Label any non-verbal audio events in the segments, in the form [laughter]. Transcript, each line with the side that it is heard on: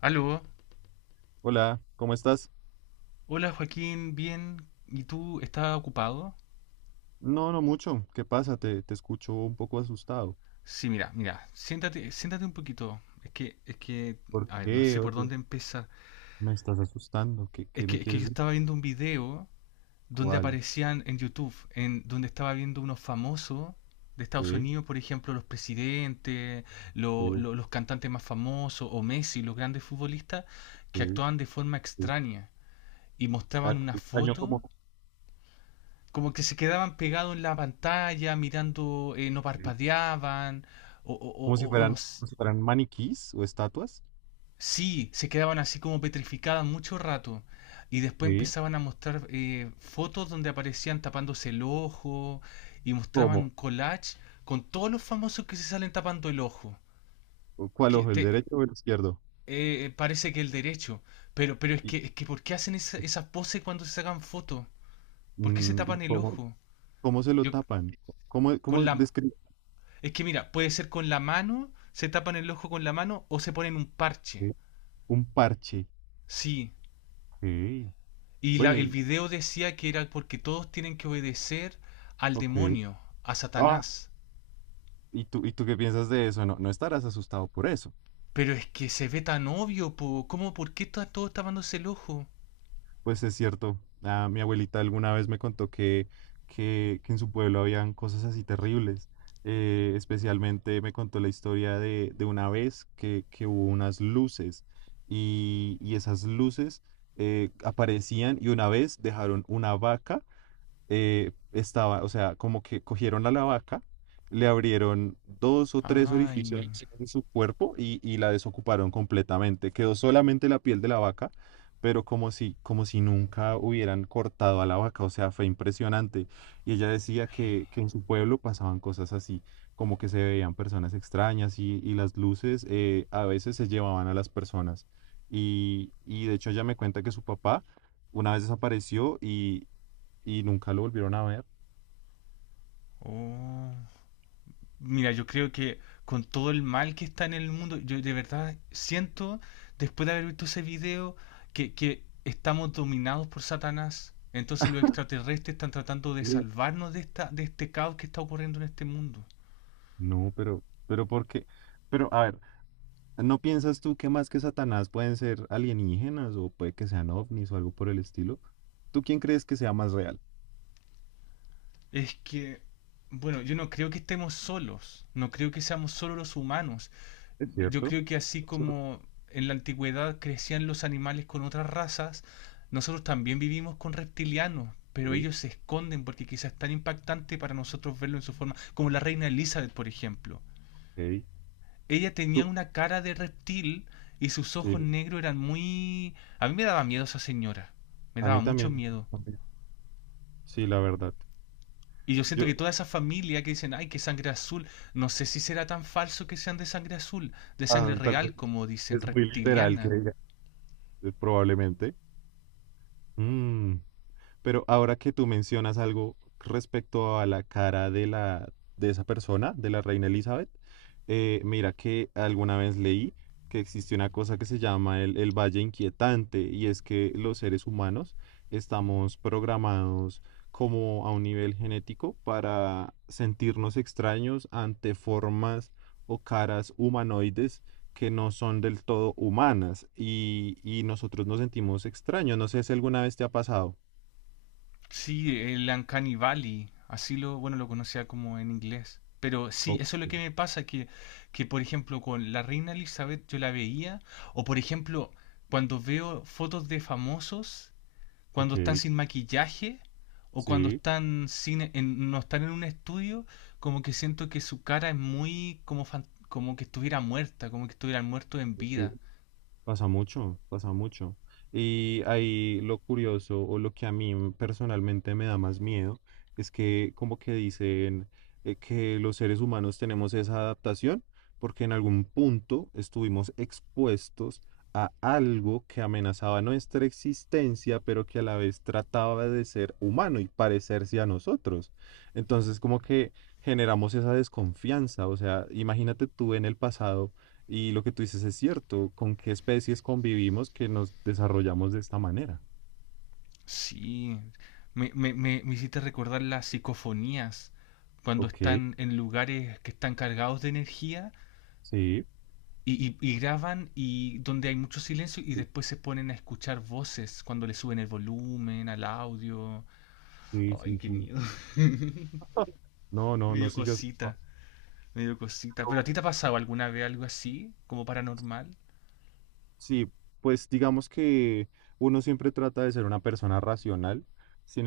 left: Aló,
right: Hola, ¿cómo estás?
left: hola Joaquín, bien, ¿y tú estás ocupado?
right: No, no mucho. ¿Qué pasa? Te escucho un poco asustado.
left: Sí, mira, mira, siéntate, siéntate un poquito. Es que,
right: ¿Por
left: a ver, no
right: qué?
left: sé por
right: Oye,
left: dónde empezar.
right: me estás asustando. ¿Qué,
left: Es
right: qué
left: que,
right: me
left: es que yo
right: quieres decir?
left: estaba viendo un video donde
right: ¿Cuál?
left: aparecían en YouTube, en donde estaba viendo unos famosos de Estados
right: Sí,
left: Unidos, por ejemplo, los presidentes,
right: sí,
left: los cantantes más famosos, o Messi, los grandes futbolistas,
right: sí,
left: que actuaban de forma
right: sí.
left: extraña y mostraban
right: Ah,
left: una
right: extraño
left: foto como que se quedaban pegados en la pantalla, mirando, no parpadeaban, o no s-.
right: como si fueran maniquís o estatuas.
left: Sí, se quedaban así como petrificadas mucho rato. Y después
right: Sí.
left: empezaban a mostrar fotos donde aparecían tapándose el ojo y mostraban un
right: ¿Cómo?
left: collage con todos los famosos que se salen tapando el ojo.
right: ¿Cuál
left: Que
right: ojo? ¿El
left: te-
right: derecho o el izquierdo?
left: Parece que el derecho. Pero es
right: ¿Y,
left: que, es que ¿por qué hacen esas poses cuando se sacan fotos? ¿Por qué se
right: y
left: tapan el
right: cómo,
left: ojo?
right: cómo se lo
left: Yo,
right: tapan? ¿Cómo,
left: con
right: cómo
left: la,
right: describe
left: Es que mira, puede ser con la mano, se tapan el ojo con la mano o se ponen un parche.
right: un parche?
left: Sí.
right: Sí.
left: Y
right: Bueno,
left: el
right: y.
left: video decía que era porque todos tienen que obedecer al
right: Ok.
left: demonio, a
right: Ah,
left: Satanás.
right: ¿y tú qué piensas de eso? No, no estarás asustado por eso.
left: Pero es que se ve tan obvio, po. ¿Cómo? ¿Por qué está todo tapándose el ojo?
right: Pues es cierto, mi abuelita alguna vez me contó que, que en su pueblo habían cosas así terribles. Especialmente me contó la historia de, una vez que, hubo unas luces y esas luces aparecían, y una vez dejaron una vaca. Estaba, o sea, como que cogieron a la vaca, le abrieron dos o tres orificios
left: Ay.
right: en su cuerpo y, la desocuparon completamente. Quedó solamente la piel de la vaca, pero como si, nunca hubieran cortado a la vaca, o sea, fue impresionante. Y ella decía que, en su pueblo pasaban cosas así, como que se veían personas extrañas y, las luces a veces se llevaban a las personas. Y de hecho ella me cuenta que su papá una vez desapareció y nunca lo volvieron a ver.
left: Oh. Mira, yo creo que con todo el mal que está en el mundo, yo de verdad siento, después de haber visto ese video, que estamos dominados por Satanás. Entonces los extraterrestres están tratando de
right: Sí.
left: salvarnos de esta, de este caos que está ocurriendo en este mundo.
right: No, pero, ¿por qué? Pero, a ver, ¿no piensas tú que más que Satanás pueden ser alienígenas, o puede que sean ovnis o algo por el estilo? ¿Tú quién crees que sea más real?
left: Es que, bueno, yo no creo que estemos solos, no creo que seamos solo los humanos.
right: ¿Es
left: Yo
right: cierto?
left: creo que así
right: Sor-
left: como en la antigüedad crecían los animales con otras razas, nosotros también vivimos con reptilianos, pero
right: Sí,
left: ellos se esconden porque quizás es tan impactante para nosotros verlo en su forma, como la reina Elizabeth, por ejemplo.
right: ok. Ok.
left: Ella tenía
right: Tú,
left: una cara de reptil y sus
right: sí,
left: ojos negros eran muy... A mí me daba miedo esa señora, me
right: a
left: daba
right: mí
left: mucho
right: también.
left: miedo.
right: También. Sí, la verdad.
left: Y yo siento
right: Yo,
left: que toda esa familia que dicen, ay, que sangre azul, no sé si será tan falso que sean de sangre azul, de sangre
right: tal vez
left: real, como dicen,
right: es muy literal que
left: reptiliana.
right: diga, probablemente. Mm. Pero ahora que tú mencionas algo respecto a la cara de la de esa persona, de la reina Elizabeth, mira que alguna vez leí que existe una cosa que se llama el, valle inquietante, y es que los seres humanos estamos programados como a un nivel genético para sentirnos extraños ante formas o caras humanoides que no son del todo humanas, y, nosotros nos sentimos extraños. No sé si alguna vez te ha pasado.
left: Sí, el Uncanny Valley, así lo, bueno, lo conocía como en inglés. Pero sí,
right: Ok,
left: eso es lo que me pasa, que por ejemplo con la reina Elizabeth yo la veía, o por ejemplo cuando veo fotos de famosos cuando
right: ok,
left: están sin maquillaje o cuando
right: sí,
left: están sin, no están en un estudio, como que siento que su cara es muy como, como que estuviera muerta, como que estuvieran muertos en
right: ok,
left: vida.
right: pasa mucho, pasa mucho. Y ahí lo curioso, o lo que a mí personalmente me da más miedo, es que como que dicen que los seres humanos tenemos esa adaptación porque en algún punto estuvimos expuestos a algo que amenazaba nuestra existencia, pero que a la vez trataba de ser humano y parecerse a nosotros. Entonces como que generamos esa desconfianza. O sea, imagínate tú en el pasado. Y lo que tú dices es cierto, ¿con qué especies convivimos que nos desarrollamos de esta manera?
left: Sí, me hiciste recordar las psicofonías, cuando
right: Ok,
left: están en lugares que están cargados de energía
right: sí,
left: y, y graban y donde hay mucho silencio y después se ponen a escuchar voces cuando le suben el volumen al audio.
right: sí,
left: Ay,
right: sí,
left: qué
right: sí.
left: miedo. [laughs]
right: No, no,
left: Me
right: no
left: dio
right: sigas. Ah,
left: cosita. Me dio cosita.
right: pero.
left: ¿Pero a ti te ha pasado alguna vez algo así? ¿Como paranormal?
right: Sí, pues digamos que uno siempre trata de ser una persona racional. Sin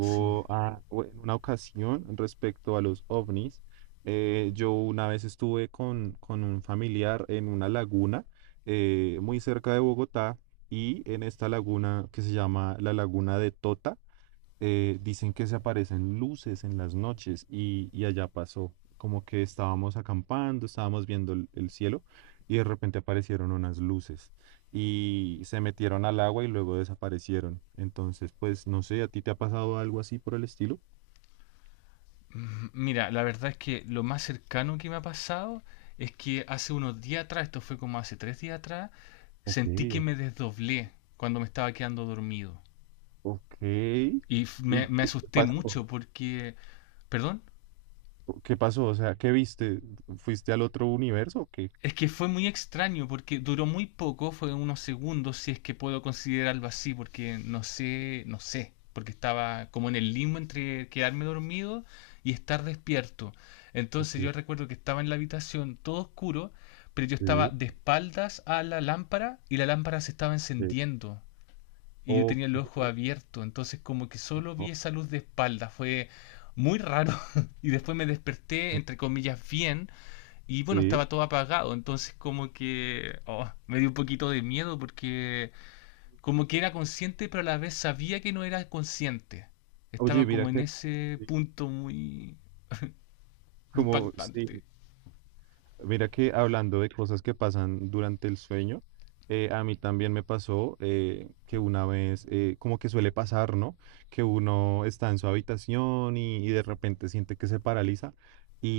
left: Sí.
right: ah, o en una ocasión respecto a los ovnis, yo una vez estuve con, un familiar en una laguna, muy cerca de Bogotá, y en esta laguna que se llama la Laguna de Tota, dicen que se aparecen luces en las noches, y, allá pasó, como que estábamos acampando, estábamos viendo el, cielo, y de repente aparecieron unas luces y se metieron al agua y luego desaparecieron. Entonces, pues no sé, ¿a ti te ha pasado algo así por el estilo?
left: Mira, la verdad es que lo más cercano que me ha pasado es que hace unos días atrás, esto fue como hace 3 días atrás,
right: Ok,
left: sentí que me desdoblé cuando me estaba quedando dormido.
right: ok.
left: Y me,
right: ¿Y
left: me
right: qué
left: asusté
right: pasó?
left: mucho porque... ¿Perdón?
right: ¿Qué pasó? O sea, ¿qué viste? ¿Fuiste al otro universo o qué?
left: Es que fue muy extraño porque duró muy poco, fue unos segundos, si es que puedo considerarlo así, porque no sé, no sé, porque estaba como en el limbo entre quedarme dormido y estar despierto.
right: Ok,
left: Entonces yo recuerdo que estaba en la habitación todo oscuro, pero yo estaba
right: sí,
left: de espaldas a la lámpara y la lámpara se estaba
right: sí.
left: encendiendo y yo tenía
right: Ok,
left: el ojo abierto, entonces como que solo vi
right: ok,
left: esa luz de espalda, fue muy raro [laughs] y después me desperté entre comillas bien y bueno,
right: sí.
left: estaba todo apagado, entonces como que oh, me dio un poquito de miedo porque como que era consciente, pero a la vez sabía que no era consciente.
right: Oye,
left: Estaba
right: mira
left: como en
right: que
left: ese
right: sí,
left: punto muy
right: como sí,
left: impactante.
right: mira que hablando de cosas que pasan durante el sueño, a mí también me pasó que una vez, como que suele pasar, ¿no? Que uno está en su habitación y, de repente siente que se paraliza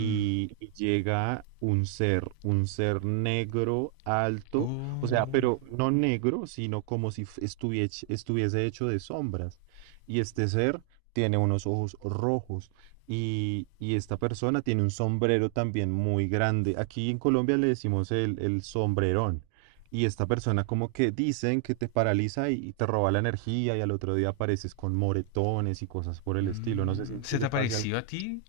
left: Mm.
right: llega un ser, negro, alto, o sea,
left: Oh,
right: pero no negro, sino como si estuviese, hecho de sombras. Y este ser tiene unos ojos rojos. Y esta persona tiene un sombrero también muy grande. Aquí en Colombia le decimos el, sombrerón. Y esta persona como que dicen que te paraliza y, te roba la energía, y al otro día apareces con moretones y cosas por el estilo. No sé si
left: mm.
right: en
left: ¿Se te
right: Chile pase algo.
left: apareció a ti?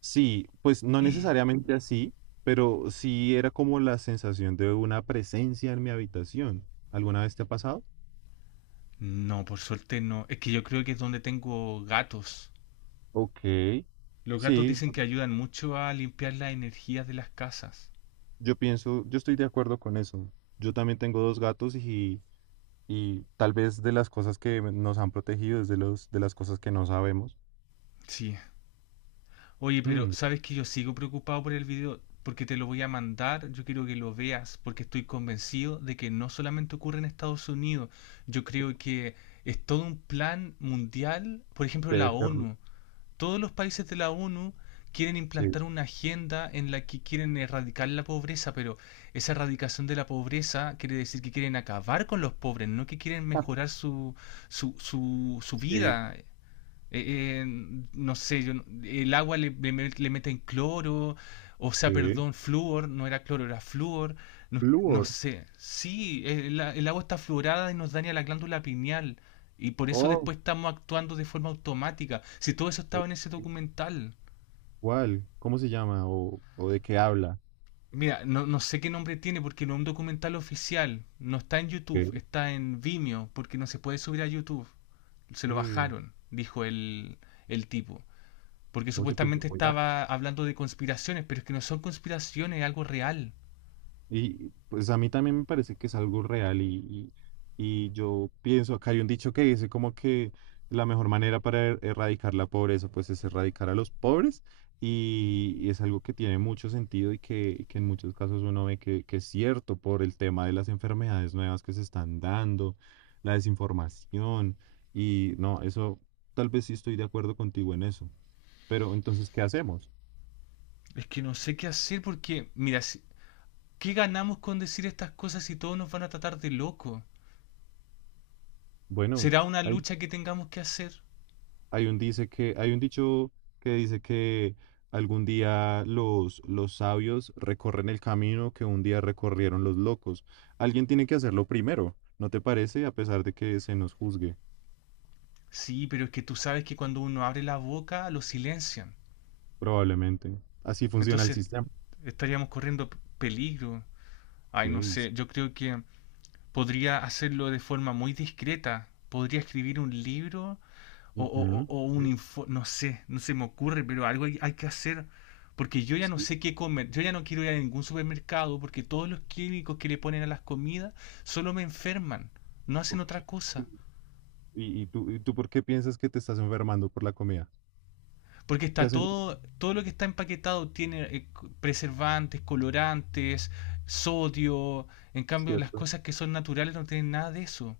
right: Sí, pues no necesariamente así, pero sí era como la sensación de una presencia en mi habitación. ¿Alguna vez te ha pasado?
left: No, por suerte no. Es que yo creo que es donde tengo gatos.
right: Ok.
left: Los gatos
right: Sí,
left: dicen que ayudan mucho a limpiar las energías de las casas.
right: yo pienso, yo estoy de acuerdo con eso. Yo también tengo dos gatos, y tal vez de las cosas que nos han protegido es de los, de las cosas que no sabemos.
left: Sí. Oye, pero
right: Mm,
left: sabes que yo sigo preocupado por el video porque te lo voy a mandar. Yo quiero que lo veas porque estoy convencido de que no solamente ocurre en Estados Unidos. Yo creo que es todo un plan mundial. Por ejemplo, la
right: debe ser.
left: ONU. Todos los países de la ONU quieren
right: Sí.
left: implantar una agenda en la que quieren erradicar la pobreza, pero esa erradicación de la pobreza quiere decir que quieren acabar con los pobres, no que quieren mejorar
right: [laughs]
left: su, su
right: Sí,
left: vida. Eh, eh, no sé, yo el agua le, le meten cloro, o sea,
right: sí.
left: perdón, flúor, no era cloro, era flúor, no, no
right: Flúor.
left: sé. Sí, el agua está fluorada y nos daña la glándula pineal, y por eso
right: Oh,
left: después estamos actuando de forma automática. Si todo eso estaba
right: ok.
left: en ese documental.
right: ¿Cuál? ¿Cómo se llama? ¿O de qué habla?
left: Mira, no, no sé qué nombre tiene porque no es un documental oficial, no está en YouTube,
right: Ok,
left: está en Vimeo, porque no se puede subir a YouTube. Se lo
right: ok.
left: bajaron, dijo el tipo. Porque
right: Oye, pues,
left: supuestamente
right: voy a.
left: estaba hablando de conspiraciones, pero es que no son conspiraciones, es algo real.
right: Y pues a mí también me parece que es algo real, y, y yo pienso, acá hay un dicho que dice como que la mejor manera para erradicar la pobreza pues es erradicar a los pobres, y, es algo que tiene mucho sentido, y que, en muchos casos uno ve que, es cierto, por el tema de las enfermedades nuevas que se están dando, la desinformación, y no, eso tal vez sí estoy de acuerdo contigo en eso, pero entonces, ¿qué hacemos?
left: Es que no sé qué hacer porque, mira, ¿qué ganamos con decir estas cosas si todos nos van a tratar de loco?
right: Bueno.
left: ¿Será una lucha que tengamos que hacer?
right: Hay un dicho que dice que algún día los, sabios recorren el camino que un día recorrieron los locos. Alguien tiene que hacerlo primero, ¿no te parece? A pesar de que se nos juzgue,
left: Sí, pero es que tú sabes que cuando uno abre la boca lo silencian.
right: probablemente. Así funciona el
left: Entonces
right: sistema.
left: estaríamos corriendo peligro. Ay,
right: Ok,
left: no
right: s-
left: sé, yo creo que podría hacerlo de forma muy discreta. Podría escribir un libro
right: ujú,
left: o
right: ok,
left: un info, no sé, no se me ocurre, pero algo hay, hay que hacer, porque yo ya no
right: sí,
left: sé qué comer, yo ya no quiero ir a ningún supermercado, porque todos los químicos que le ponen a las comidas solo me enferman, no hacen otra
right: ok.
left: cosa,
right: ¿Y tú por qué piensas que te estás enfermando por la comida?
left: porque
right: ¿Qué
left: está
right: hacen?
left: todo, todo lo que está empaquetado tiene preservantes, colorantes, sodio, en
right: Es
left: cambio las
right: cierto,
left: cosas que son naturales no tienen nada de eso.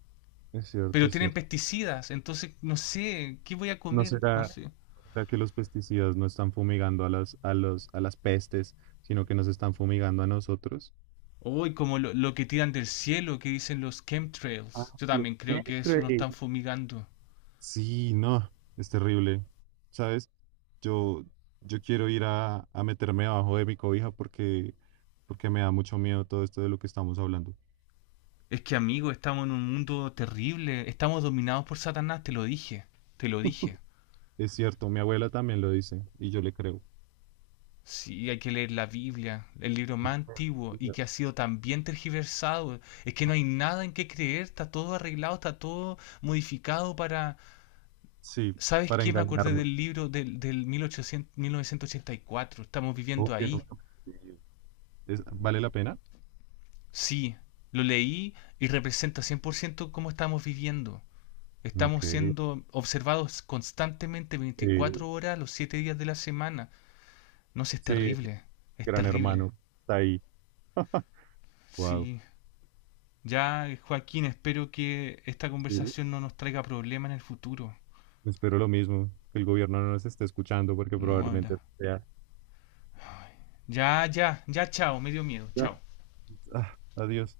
right: es cierto,
left: Pero
right: es
left: tienen
right: cierto.
left: pesticidas, entonces no sé, ¿qué voy a
right: ¿No
left: comer? No
right: será,
left: sé.
right: sea, que los pesticidas no están fumigando a las, a las pestes, sino que nos están fumigando a nosotros?
left: Uy, como lo que tiran del cielo, que dicen los
right: Ah,
left: chemtrails. Yo
right: los
left: también creo que eso nos están
right: chemtrails.
left: fumigando.
right: Sí, no, es terrible. ¿Sabes? Yo, yo quiero ir a, meterme abajo de mi cobija, porque, me da mucho miedo todo esto de lo que estamos hablando.
left: Es que, amigo, estamos en un mundo terrible. Estamos dominados por Satanás, te lo dije. Te lo dije.
right: Es cierto, mi abuela también lo dice y yo le creo.
left: Sí, hay que leer la Biblia, el libro más antiguo y que ha sido tan bien tergiversado. Es que no hay nada en qué creer, está todo arreglado, está todo modificado para...
right: Sí,
left: ¿Sabes
right: para
left: qué? Me acordé
right: engañarme.
left: del libro del 1800, 1984. Estamos
right: Oh,
left: viviendo
right: bien,
left: ahí.
right: ok. ¿Vale la pena?
left: Sí, lo leí y representa 100% cómo estamos viviendo.
right: Ok.
left: Estamos siendo observados constantemente
right: eh,
left: 24 horas los 7 días de la semana. No sé, es
right: sí,
left: terrible, es
right: Gran
left: terrible.
right: Hermano, está ahí. Wow.
left: Sí, ya Joaquín, espero que esta
right: Sí,
left: conversación no nos traiga problemas en el futuro.
right: espero lo mismo, que el gobierno no nos esté escuchando, porque
left: No,
right: probablemente sea.
left: ya, ya, ya, chao, me dio miedo,
right: Ya.
left: chao.
right: Ah, adiós.